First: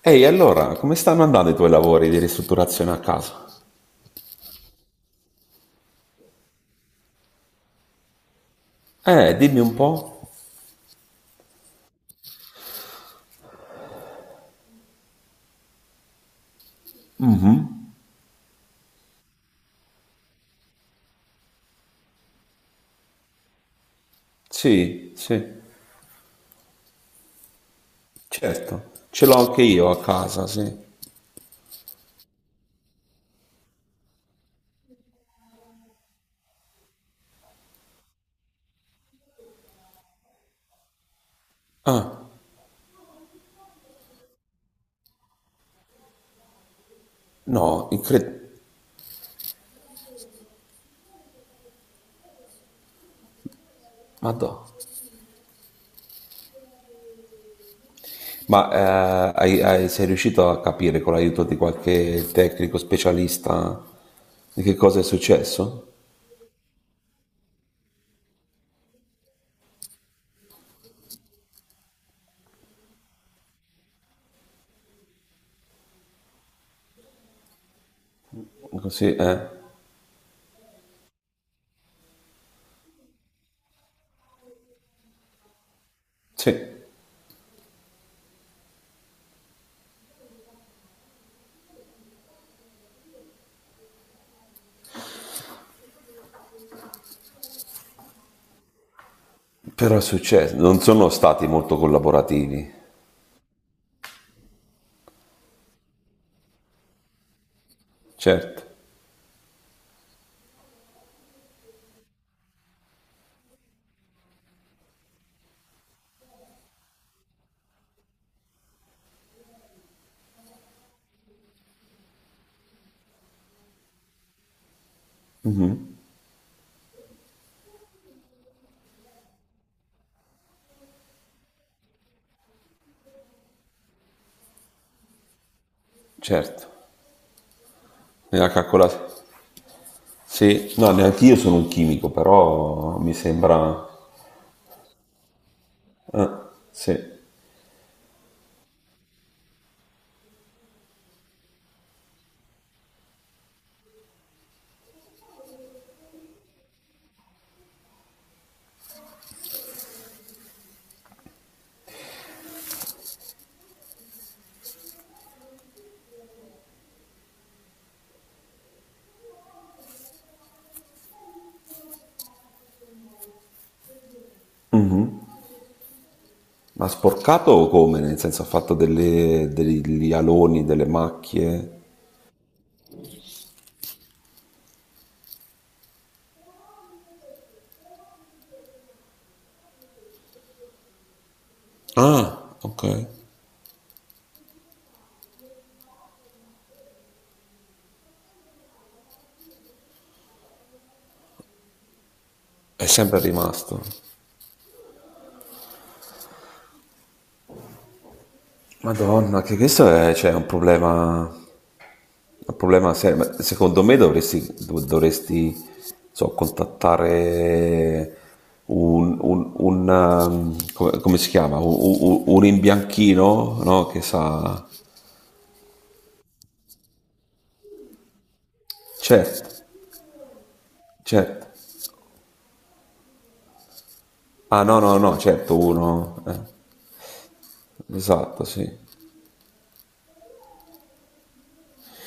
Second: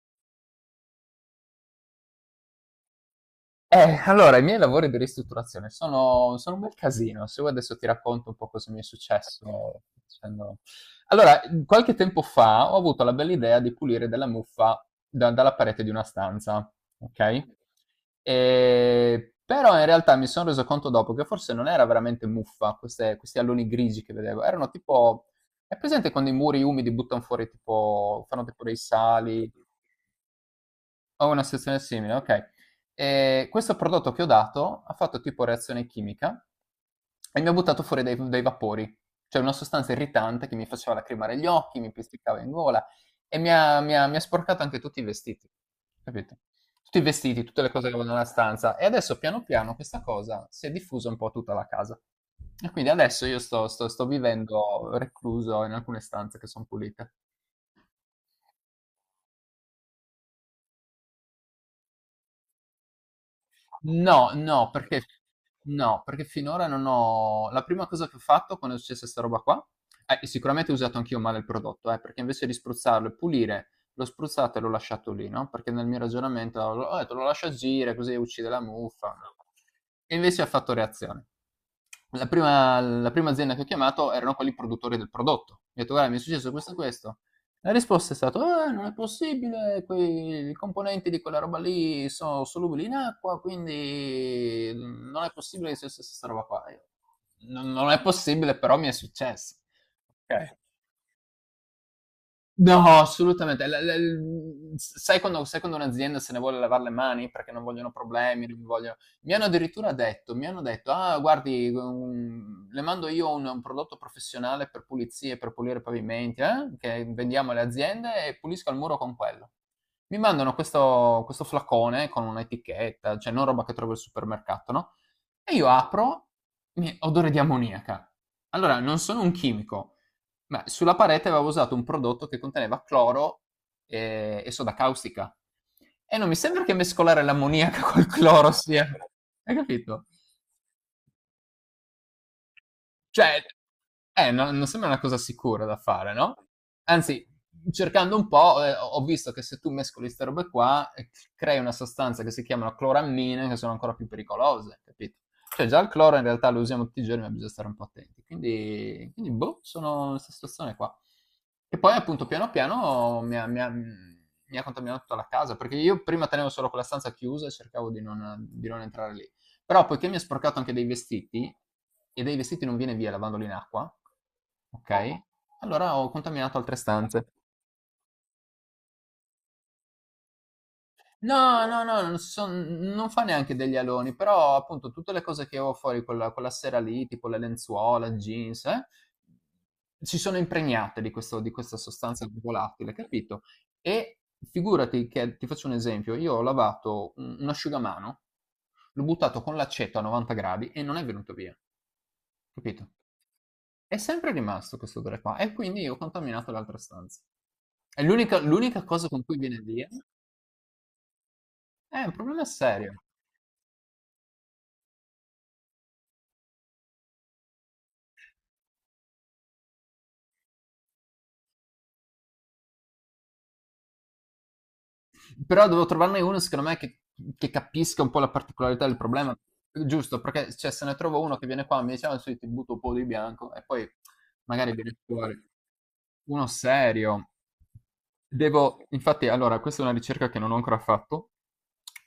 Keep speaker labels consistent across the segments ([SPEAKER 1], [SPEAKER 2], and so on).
[SPEAKER 1] Ehi, allora, come stanno andando i tuoi lavori di ristrutturazione a casa?
[SPEAKER 2] Allora, i miei lavori di ristrutturazione sono un bel casino. Se vuoi adesso ti racconto un po' cosa mi è
[SPEAKER 1] Dimmi un
[SPEAKER 2] successo.
[SPEAKER 1] po'.
[SPEAKER 2] facendo- Allora, qualche tempo fa ho avuto la bella idea di pulire della muffa dalla parete di una stanza, ok? Però in realtà mi sono reso conto dopo che forse non era veramente muffa, questi alloni grigi che vedevo, erano
[SPEAKER 1] Sì,
[SPEAKER 2] tipo.
[SPEAKER 1] sì,
[SPEAKER 2] È presente quando i muri umidi buttano fuori tipo, fanno tipo dei
[SPEAKER 1] certo. Ce l'ho
[SPEAKER 2] sali?
[SPEAKER 1] anche io a casa, sì.
[SPEAKER 2] Ho una situazione simile, okay. Questo prodotto che ho dato ha fatto tipo reazione chimica e mi ha buttato fuori dei vapori, cioè una sostanza irritante che mi faceva lacrimare gli occhi, mi
[SPEAKER 1] Ah,
[SPEAKER 2] piassicava in gola e mi ha sporcato anche tutti i vestiti, capito? Tutti i vestiti, tutte le cose
[SPEAKER 1] no,
[SPEAKER 2] che avevo nella
[SPEAKER 1] incredibile.
[SPEAKER 2] stanza e adesso piano piano questa cosa si è diffusa un po' a tutta la casa. E quindi adesso io sto
[SPEAKER 1] Madonna.
[SPEAKER 2] vivendo recluso in alcune stanze che son pulite.
[SPEAKER 1] Ma sei riuscito a capire con l'aiuto di qualche tecnico specialista
[SPEAKER 2] No,
[SPEAKER 1] di
[SPEAKER 2] no,
[SPEAKER 1] che cosa è
[SPEAKER 2] perché
[SPEAKER 1] successo?
[SPEAKER 2] no, perché finora non ho, la prima cosa che ho fatto quando è successa 'sta roba qua, sicuramente ho usato anch'io male il prodotto, perché invece di spruzzarlo e pulire, l'ho spruzzato e l'ho lasciato lì, no, perché nel mio ragionamento ho detto: "Lo lascio agire così uccide la muffa".
[SPEAKER 1] Così, eh?
[SPEAKER 2] E invece ha fatto reazione. La prima azienda che ho chiamato erano quelli produttori del prodotto. Gli ho detto: "Guarda, mi è successo
[SPEAKER 1] Sì,
[SPEAKER 2] questo e questo". La risposta è stata: non è possibile, quei i componenti di quella roba lì sono solubili in acqua, quindi non è possibile che sia successa 'sta roba qua". Io: "Non è possibile, però mi è successo".
[SPEAKER 1] però è
[SPEAKER 2] Okay.
[SPEAKER 1] successo.
[SPEAKER 2] Okay.
[SPEAKER 1] Non sono stati molto collaborativi.
[SPEAKER 2] No, assolutamente. La la l s sai quando un'azienda se ne vuole lavar le mani perché non vogliono problemi, non
[SPEAKER 1] Certo,
[SPEAKER 2] vogliono, mi hanno addirittura detto mi hanno detto: "Ah guardi, le mando io un prodotto professionale per pulizie, per pulire i pavimenti, che vendiamo alle aziende e pulisco il muro con quello." Mi mandano questo flacone con un'etichetta, cioè non roba che trovi al supermercato, no, e io apro, odore di ammoniaca. Allora, non sono un chimico, ma sulla parete avevo usato un prodotto che conteneva cloro, e, soda caustica. E non mi sembra
[SPEAKER 1] certo.
[SPEAKER 2] che mescolare l'ammoniaca col
[SPEAKER 1] Mi ha
[SPEAKER 2] cloro sia.
[SPEAKER 1] calcolato.
[SPEAKER 2] Hai capito?
[SPEAKER 1] Sì, no, neanche io sono un chimico, però mi
[SPEAKER 2] Cioè,
[SPEAKER 1] sembra...
[SPEAKER 2] Non sembra una cosa sicura da fare, no?
[SPEAKER 1] Sì.
[SPEAKER 2] Anzi, cercando un po', ho visto che se tu mescoli queste robe qua, crei una sostanza che si chiamano clorammine, che sono ancora più pericolose, capito? Cioè, già il cloro in realtà lo usiamo tutti i giorni, ma bisogna stare un po' attenti. Quindi boh, sono in questa situazione qua. E poi, appunto, piano piano mi ha contaminato tutta la casa, perché io prima tenevo solo quella stanza chiusa e cercavo di non entrare lì. Però poiché mi ha sporcato anche dei vestiti, e dai vestiti non viene via lavandoli in acqua, ok? Allora ho contaminato altre
[SPEAKER 1] Ma
[SPEAKER 2] stanze.
[SPEAKER 1] sporcato o come? Nel senso ha fatto degli aloni, delle
[SPEAKER 2] No,
[SPEAKER 1] macchie?
[SPEAKER 2] no, no, non fa neanche degli aloni, però appunto tutte le cose che avevo fuori quella, quella sera lì, tipo le lenzuola, jeans, si sono impregnate di, di questa sostanza
[SPEAKER 1] Ah, ok.
[SPEAKER 2] volatile, capito? E figurati che, ti faccio un esempio, io ho lavato un asciugamano, l'ho buttato con l'aceto a 90 gradi e non è venuto via.
[SPEAKER 1] È
[SPEAKER 2] Capito?
[SPEAKER 1] sempre rimasto.
[SPEAKER 2] È sempre rimasto questo odore qua e quindi io ho contaminato l'altra stanza. È l'unica cosa con cui
[SPEAKER 1] Madonna, che
[SPEAKER 2] viene
[SPEAKER 1] questo
[SPEAKER 2] via,
[SPEAKER 1] è, cioè,
[SPEAKER 2] un problema
[SPEAKER 1] un problema
[SPEAKER 2] serio.
[SPEAKER 1] serio. Ma secondo me dovresti, dovresti, so, contattare un, un, come, come si chiama? Un, un imbianchino, no? Che sa...
[SPEAKER 2] Però devo trovarne uno, secondo me, che capisca un po' la particolarità del problema.
[SPEAKER 1] Certo,
[SPEAKER 2] Giusto, perché cioè, se ne trovo uno che viene
[SPEAKER 1] certo.
[SPEAKER 2] qua e mi dice, ah, sì, ti butto un po' di bianco e poi
[SPEAKER 1] Ah
[SPEAKER 2] magari
[SPEAKER 1] no,
[SPEAKER 2] viene
[SPEAKER 1] no, no,
[SPEAKER 2] fuori.
[SPEAKER 1] certo, uno.
[SPEAKER 2] Uno serio.
[SPEAKER 1] Esatto, sì.
[SPEAKER 2] Devo, infatti, allora, questa è una ricerca che non ho ancora fatto.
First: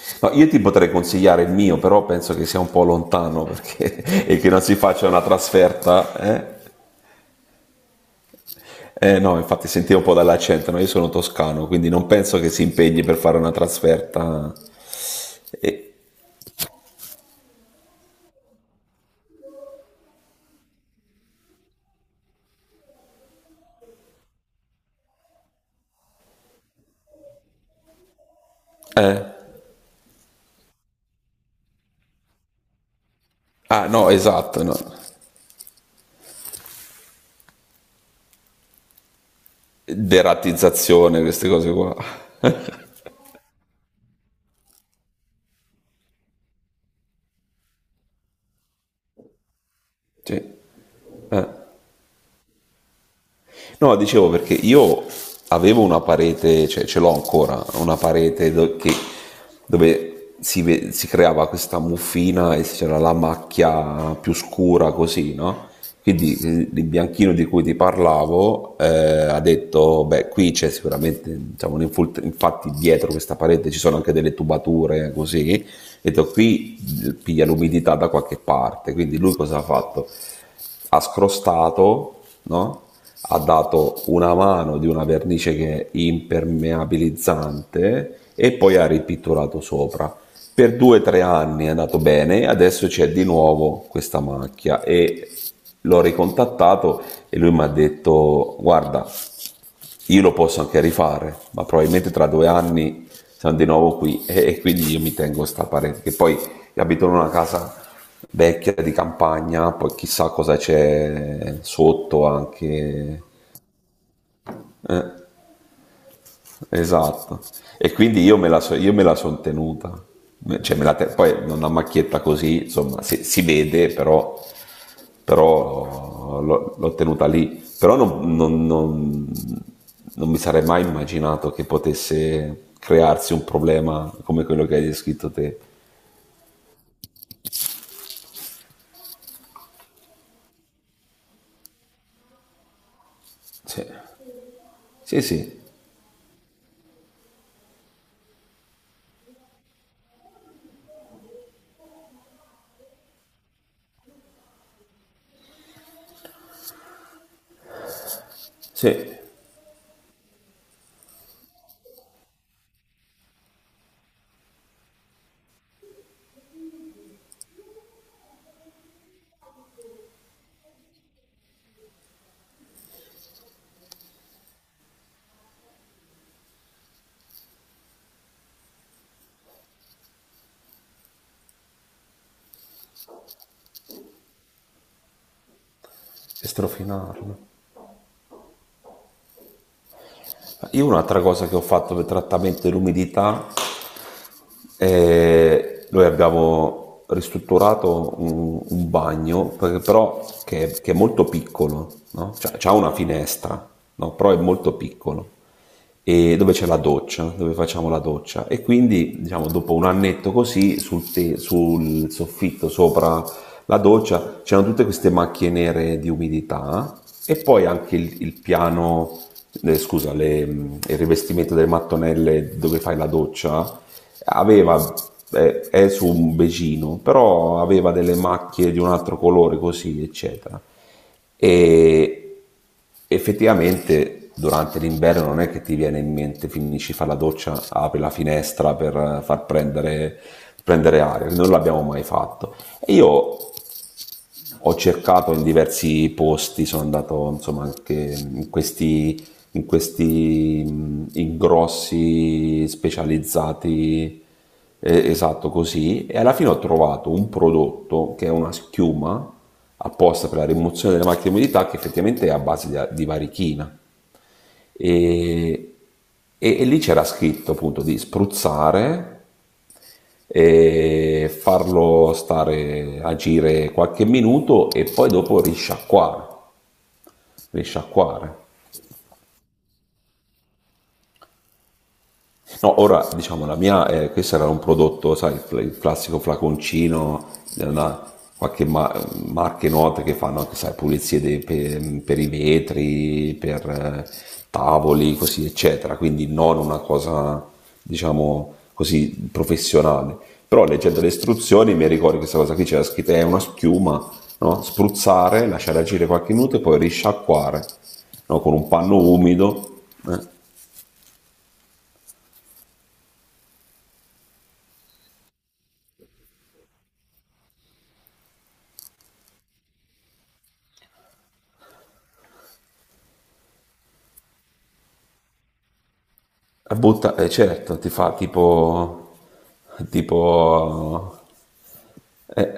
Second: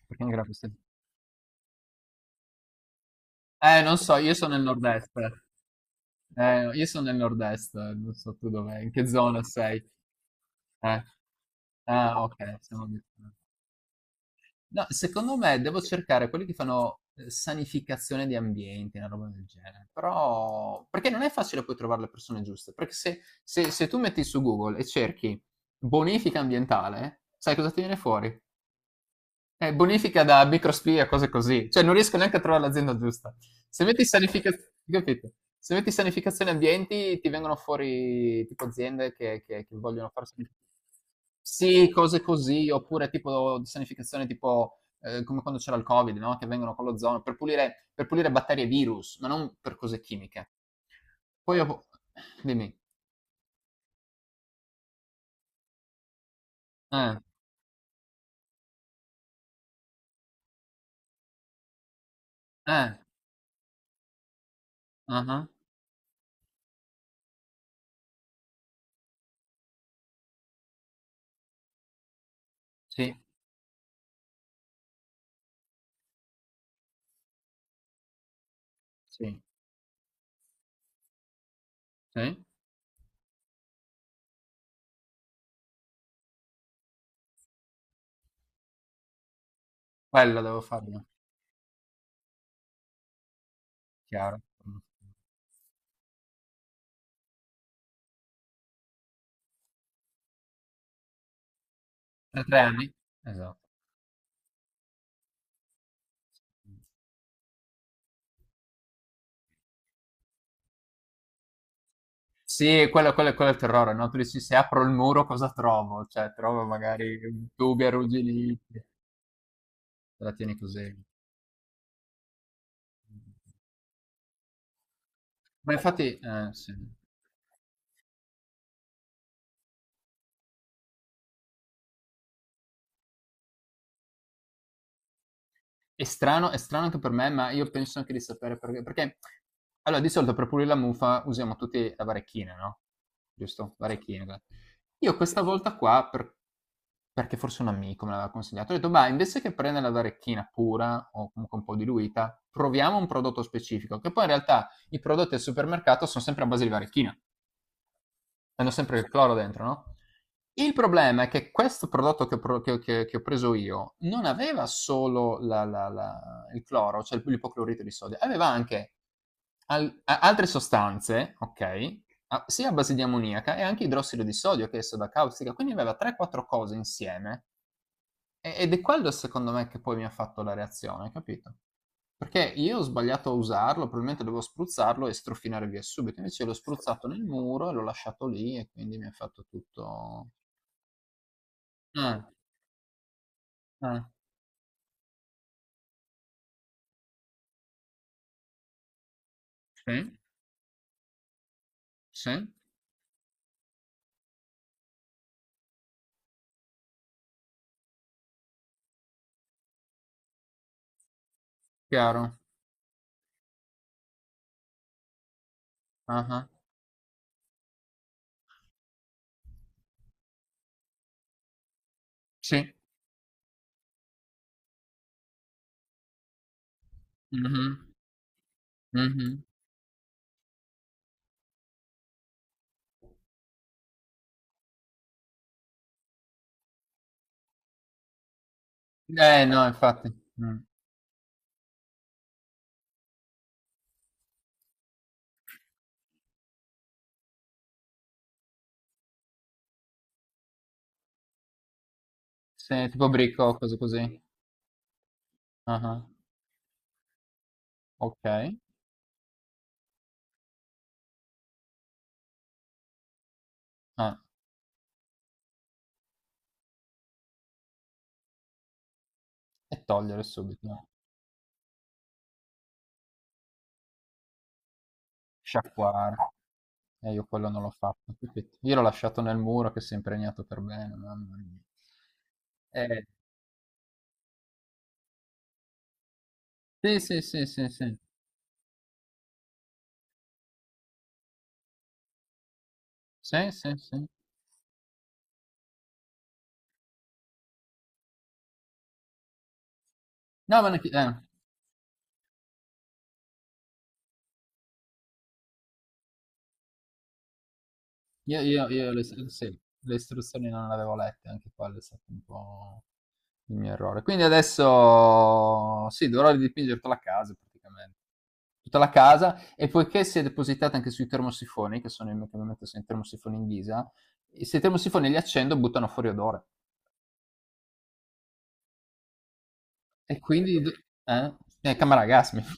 [SPEAKER 1] No, io ti
[SPEAKER 2] Sì.
[SPEAKER 1] potrei consigliare il mio, però penso che sia un po' lontano
[SPEAKER 2] Non
[SPEAKER 1] perché,
[SPEAKER 2] so, io
[SPEAKER 1] e che
[SPEAKER 2] sono
[SPEAKER 1] non
[SPEAKER 2] nel
[SPEAKER 1] si faccia
[SPEAKER 2] nord-est.
[SPEAKER 1] una trasferta. Eh?
[SPEAKER 2] No, io sono nel nord-est, non so tu dov'è, in che
[SPEAKER 1] No,
[SPEAKER 2] zona
[SPEAKER 1] infatti
[SPEAKER 2] sei?
[SPEAKER 1] sentivo un po' dall'accento, no? Io
[SPEAKER 2] Eh,
[SPEAKER 1] sono toscano, quindi non
[SPEAKER 2] Ah, ok,
[SPEAKER 1] penso che si
[SPEAKER 2] siamo di-
[SPEAKER 1] impegni per fare una trasferta.
[SPEAKER 2] No, secondo me devo
[SPEAKER 1] E-
[SPEAKER 2] cercare quelli che fanno, sanificazione di ambienti, una roba del genere. Però, perché non è facile poi trovare le persone giuste. Perché se, se tu metti su Google e cerchi bonifica ambientale, sai cosa ti viene fuori?
[SPEAKER 1] eh.
[SPEAKER 2] Bonifica da microspia, cose così. Cioè, non riesco neanche a trovare l'azienda giusta. Se
[SPEAKER 1] Ah
[SPEAKER 2] metti
[SPEAKER 1] no, esatto,
[SPEAKER 2] sanificazione,
[SPEAKER 1] no.
[SPEAKER 2] capito? Se metti sanificazione ambienti, ti vengono fuori tipo aziende che, che vogliono fare
[SPEAKER 1] Deratizzazione, queste cose
[SPEAKER 2] Sì,
[SPEAKER 1] qua.
[SPEAKER 2] cose così, oppure tipo di sanificazione tipo, come quando c'era il Covid, no? Che vengono con l'ozono per pulire batterie e virus, ma non per cose
[SPEAKER 1] Sì.
[SPEAKER 2] chimiche. Poi
[SPEAKER 1] eh.
[SPEAKER 2] ho. Dimmi.
[SPEAKER 1] No, dicevo perché io avevo una parete, cioè ce l'ho
[SPEAKER 2] Eh,
[SPEAKER 1] ancora, una parete dove si, si creava questa muffina e
[SPEAKER 2] eh,
[SPEAKER 1] c'era la macchia più scura
[SPEAKER 2] ah,
[SPEAKER 1] così,
[SPEAKER 2] ah,
[SPEAKER 1] no? Quindi il bianchino di cui ti parlavo ha detto, beh, qui c'è sicuramente, diciamo, un infatti dietro
[SPEAKER 2] sì,
[SPEAKER 1] questa parete ci sono anche delle tubature così, e detto qui piglia l'umidità da qualche parte, quindi lui
[SPEAKER 2] sì,
[SPEAKER 1] cosa ha fatto? Ha scrostato,
[SPEAKER 2] sì.
[SPEAKER 1] no? Ha dato una mano di una vernice che è impermeabilizzante e poi ha ripitturato sopra.
[SPEAKER 2] Quello devo
[SPEAKER 1] Per due o
[SPEAKER 2] farlo,
[SPEAKER 1] tre anni è andato bene, adesso c'è di nuovo questa
[SPEAKER 2] chiaro. Mm.
[SPEAKER 1] macchia e l'ho ricontattato e lui mi ha detto guarda io lo posso anche rifare, ma probabilmente tra
[SPEAKER 2] Tra
[SPEAKER 1] due
[SPEAKER 2] 3 anni?
[SPEAKER 1] anni siamo
[SPEAKER 2] Esatto.
[SPEAKER 1] di nuovo qui e quindi io mi tengo sta parete, che poi abito in una casa vecchia di campagna, poi chissà cosa c'è sotto
[SPEAKER 2] Sì, quello,
[SPEAKER 1] anche.
[SPEAKER 2] quello è il terrore, no? Tu dici, se apro il
[SPEAKER 1] Eh,
[SPEAKER 2] muro cosa trovo? Cioè, trovo magari
[SPEAKER 1] esatto.
[SPEAKER 2] tubi
[SPEAKER 1] E quindi io
[SPEAKER 2] arrugginiti, te
[SPEAKER 1] io me la sono tenuta.
[SPEAKER 2] la tieni
[SPEAKER 1] Cioè,
[SPEAKER 2] così.
[SPEAKER 1] poi una macchietta così, insomma, si vede, però
[SPEAKER 2] Ma infatti,
[SPEAKER 1] però
[SPEAKER 2] sì.
[SPEAKER 1] l'ho, l'ho tenuta lì. Però non mi sarei mai immaginato che potesse crearsi un problema come quello che hai descritto te.
[SPEAKER 2] È strano anche per me, ma io penso anche di sapere perché. Perché, allora, di solito per pulire la muffa usiamo tutti la varecchina, no? Giusto?
[SPEAKER 1] Sì,
[SPEAKER 2] Varecchina. Io
[SPEAKER 1] sì,
[SPEAKER 2] questa
[SPEAKER 1] sì,
[SPEAKER 2] volta qua, perché forse un amico me l'aveva consigliato, ho detto, ma invece che prendere la varecchina pura o comunque un po' diluita, proviamo un prodotto specifico, che poi in realtà i prodotti al supermercato sono sempre a base di varecchina. Hanno
[SPEAKER 1] sì.
[SPEAKER 2] sempre il
[SPEAKER 1] E
[SPEAKER 2] cloro dentro, no? Il problema è che questo prodotto che ho, pro- che ho preso io non aveva solo il cloro, cioè l'ipoclorito di sodio, aveva anche, altre sostanze, ok? Sia a base di ammoniaca e anche idrossido di sodio che è soda caustica, quindi aveva 3-4 cose insieme, ed è quello secondo me che poi mi ha fatto la reazione, capito? Perché io ho sbagliato a usarlo, probabilmente dovevo spruzzarlo e strofinare via subito, invece l'ho spruzzato nel
[SPEAKER 1] strofinarlo.
[SPEAKER 2] muro e l'ho lasciato lì e quindi mi ha fatto tutto.
[SPEAKER 1] Io un'altra cosa che ho fatto per
[SPEAKER 2] Ah,
[SPEAKER 1] trattamento dell'umidità.
[SPEAKER 2] ah,
[SPEAKER 1] E noi abbiamo ristrutturato un bagno, perché
[SPEAKER 2] sì,
[SPEAKER 1] però che è molto piccolo, no?
[SPEAKER 2] sì,
[SPEAKER 1] Cioè, c'ha una finestra, no? Però è molto piccolo e dove c'è la doccia, dove facciamo la doccia e quindi diciamo dopo un annetto così sul
[SPEAKER 2] chiaro.
[SPEAKER 1] soffitto sopra la doccia c'erano tutte queste macchie nere di
[SPEAKER 2] Ah, ah,
[SPEAKER 1] umidità e poi anche il piano, scusa, il rivestimento delle mattonelle
[SPEAKER 2] sì.
[SPEAKER 1] dove fai la doccia aveva, è su un becino, però
[SPEAKER 2] Mhm,
[SPEAKER 1] aveva delle macchie di un altro
[SPEAKER 2] mhm.
[SPEAKER 1] colore così, eccetera. E effettivamente durante l'inverno non è che ti viene in mente, finisci, fare la doccia, apri la finestra per
[SPEAKER 2] Eh
[SPEAKER 1] far
[SPEAKER 2] no, infatti.
[SPEAKER 1] prendere,
[SPEAKER 2] Mm.
[SPEAKER 1] prendere aria, non l'abbiamo mai fatto. E io ho cercato in diversi posti, sono andato insomma anche in questi ingrossi
[SPEAKER 2] Sì, tipo bricco, o cose così.
[SPEAKER 1] specializzati, esatto
[SPEAKER 2] Ah, ah,
[SPEAKER 1] così, e alla fine ho trovato un prodotto che è una
[SPEAKER 2] ok.
[SPEAKER 1] schiuma apposta per la rimozione delle macchie di umidità che effettivamente è a base di varichina.
[SPEAKER 2] Ah,
[SPEAKER 1] E, e lì c'era scritto appunto di spruzzare
[SPEAKER 2] e togliere subito,
[SPEAKER 1] e farlo stare agire qualche minuto e poi dopo
[SPEAKER 2] sciacquare.
[SPEAKER 1] risciacquare,
[SPEAKER 2] E io quello non l'ho fatto,
[SPEAKER 1] risciacquare.
[SPEAKER 2] capito? Io l'ho lasciato nel muro che si è impregnato per bene, mamma mia.
[SPEAKER 1] No,
[SPEAKER 2] Eh,
[SPEAKER 1] ora diciamo la mia, questo era un prodotto, sai, il, il classico
[SPEAKER 2] sì, sì,
[SPEAKER 1] flaconcino,
[SPEAKER 2] sì,
[SPEAKER 1] eh,
[SPEAKER 2] sì, sì,
[SPEAKER 1] una- qualche ma- marche note che fanno anche, sai, per i vetri,
[SPEAKER 2] sì,
[SPEAKER 1] per
[SPEAKER 2] sì, sì.
[SPEAKER 1] eh, tavoli, così, eccetera. Quindi non una cosa, diciamo, così professionale.
[SPEAKER 2] No,
[SPEAKER 1] Però
[SPEAKER 2] ma neanche-
[SPEAKER 1] leggendo le
[SPEAKER 2] eh,
[SPEAKER 1] istruzioni mi ricordo che questa cosa qui c'era scritta, è una schiuma, no? Spruzzare, lasciare agire qualche minuto e poi risciacquare, no?
[SPEAKER 2] io,
[SPEAKER 1] Con
[SPEAKER 2] io-
[SPEAKER 1] un
[SPEAKER 2] io
[SPEAKER 1] panno
[SPEAKER 2] le, sì,
[SPEAKER 1] umido.
[SPEAKER 2] le
[SPEAKER 1] Eh.
[SPEAKER 2] istruzioni non le avevo lette, anche quello è stato un po' il mio errore. Quindi adesso, sì, dovrò ridipingere tutta la casa praticamente. Tutta la casa, e poiché si è depositata anche sui termosifoni, che sono i che mi metto sui termosifoni in ghisa, e se i termosifoni li accendo buttano fuori odore.
[SPEAKER 1] A butta, certo, ti fa tipo,
[SPEAKER 2] E quindi.
[SPEAKER 1] tipo,
[SPEAKER 2] Eh? Camera Gasmi.
[SPEAKER 1] eh,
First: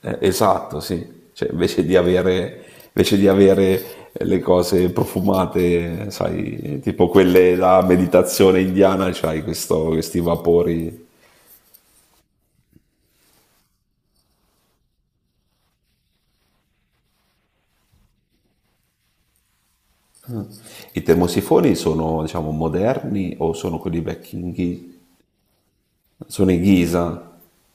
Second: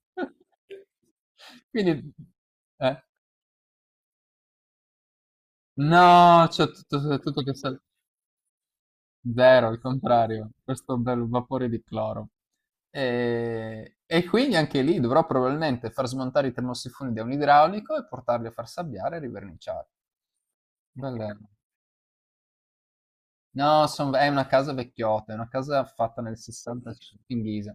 [SPEAKER 1] esatto, sì, cioè,
[SPEAKER 2] Quindi. eh,
[SPEAKER 1] invece di avere le cose profumate,
[SPEAKER 2] No, c'è
[SPEAKER 1] sai,
[SPEAKER 2] tutto,
[SPEAKER 1] tipo
[SPEAKER 2] c'è tutto che
[SPEAKER 1] quelle
[SPEAKER 2] sa-
[SPEAKER 1] la meditazione indiana, c'hai
[SPEAKER 2] Zero, al
[SPEAKER 1] questi
[SPEAKER 2] contrario. Questo
[SPEAKER 1] vapori.
[SPEAKER 2] bel vapore di cloro. E quindi anche lì dovrò probabilmente far smontare i termosifoni da un idraulico e portarli a far sabbiare e riverniciare.
[SPEAKER 1] I
[SPEAKER 2] Bella-
[SPEAKER 1] termosifoni sono, diciamo, moderni o sono
[SPEAKER 2] No,
[SPEAKER 1] quelli
[SPEAKER 2] è
[SPEAKER 1] vecchi
[SPEAKER 2] una
[SPEAKER 1] in
[SPEAKER 2] casa vecchiotta, è una casa fatta nel
[SPEAKER 1] Sono
[SPEAKER 2] 60 in ghisa.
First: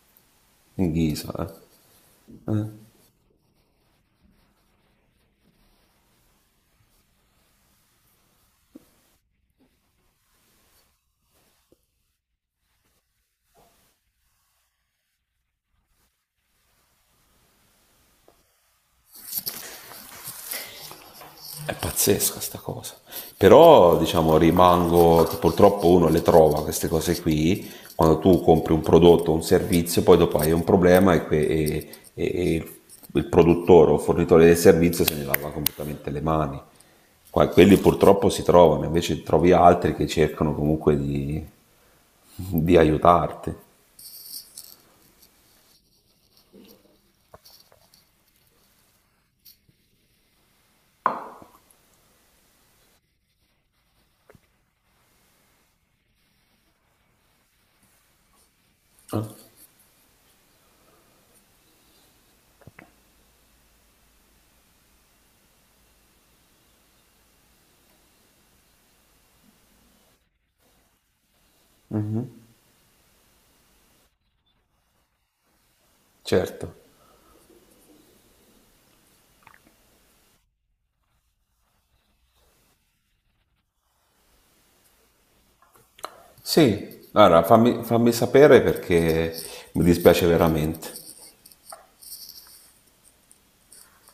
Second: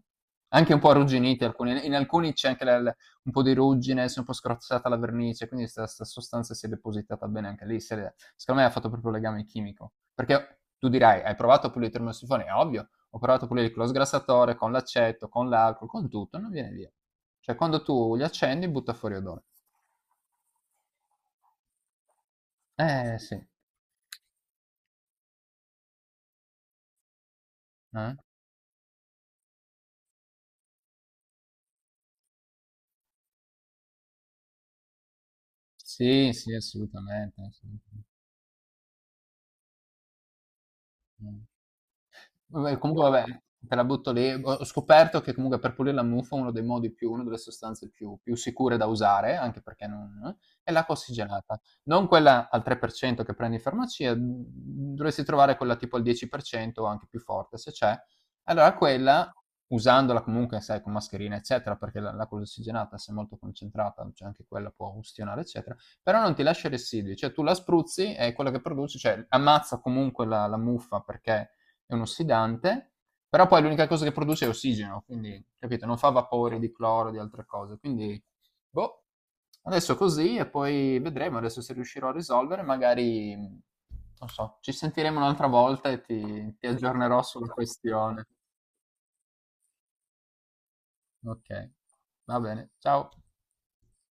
[SPEAKER 2] Anche un
[SPEAKER 1] in
[SPEAKER 2] po'
[SPEAKER 1] ghisa,
[SPEAKER 2] arrugginite,
[SPEAKER 1] eh.
[SPEAKER 2] in alcuni c'è anche, un po' di ruggine, si è un po' scrozzata la vernice, quindi questa sostanza si è depositata bene anche lì. Secondo me ha fatto proprio legame chimico. Perché tu dirai, hai provato a pulire il termosifone? È ovvio, ho provato a pulire con lo sgrassatore, con l'aceto, con l'alcol, con tutto, non viene via. Cioè, quando tu li accendi, butta fuori odore.
[SPEAKER 1] È pazzesca sta cosa.
[SPEAKER 2] Sì.
[SPEAKER 1] Però, diciamo, rimango, che purtroppo uno le trova queste cose qui,
[SPEAKER 2] Eh?
[SPEAKER 1] quando tu compri un prodotto o un servizio, poi dopo hai un problema e, e il produttore o fornitore del servizio se ne lava completamente le
[SPEAKER 2] Sì, sì,
[SPEAKER 1] mani.
[SPEAKER 2] assolutamente.
[SPEAKER 1] Quelli
[SPEAKER 2] Assolutamente.
[SPEAKER 1] purtroppo si trovano, invece trovi altri che cercano comunque di
[SPEAKER 2] Vabbè, comunque vabbè,
[SPEAKER 1] aiutarti.
[SPEAKER 2] te la butto lì. Ho scoperto che comunque per pulire la muffa uno dei modi più, una delle sostanze più sicure da usare, anche perché non, è l'acqua ossigenata. Non quella al 3% che prendi in farmacia, dovresti trovare quella tipo al 10% o anche più forte, se c'è. Allora quella, usandola comunque, sai, con mascherina, eccetera, perché l'acqua ossigenata, se è molto concentrata, cioè anche quella può ustionare, eccetera, però non ti lascia residui, cioè tu la spruzzi e quello che produci, cioè ammazza comunque la muffa perché è uno sfidante, però poi l'unica cosa che produce è ossigeno, quindi capito, non fa vapori
[SPEAKER 1] Certo.
[SPEAKER 2] di cloro, di altre cose, quindi boh, adesso così e poi vedremo adesso se riuscirò a risolvere, magari non so, ci sentiremo un'altra volta e ti
[SPEAKER 1] Sì,
[SPEAKER 2] aggiornerò
[SPEAKER 1] allora
[SPEAKER 2] sulla
[SPEAKER 1] fammi, fammi
[SPEAKER 2] questione.
[SPEAKER 1] sapere perché mi dispiace veramente.
[SPEAKER 2] Ok, va bene, ciao.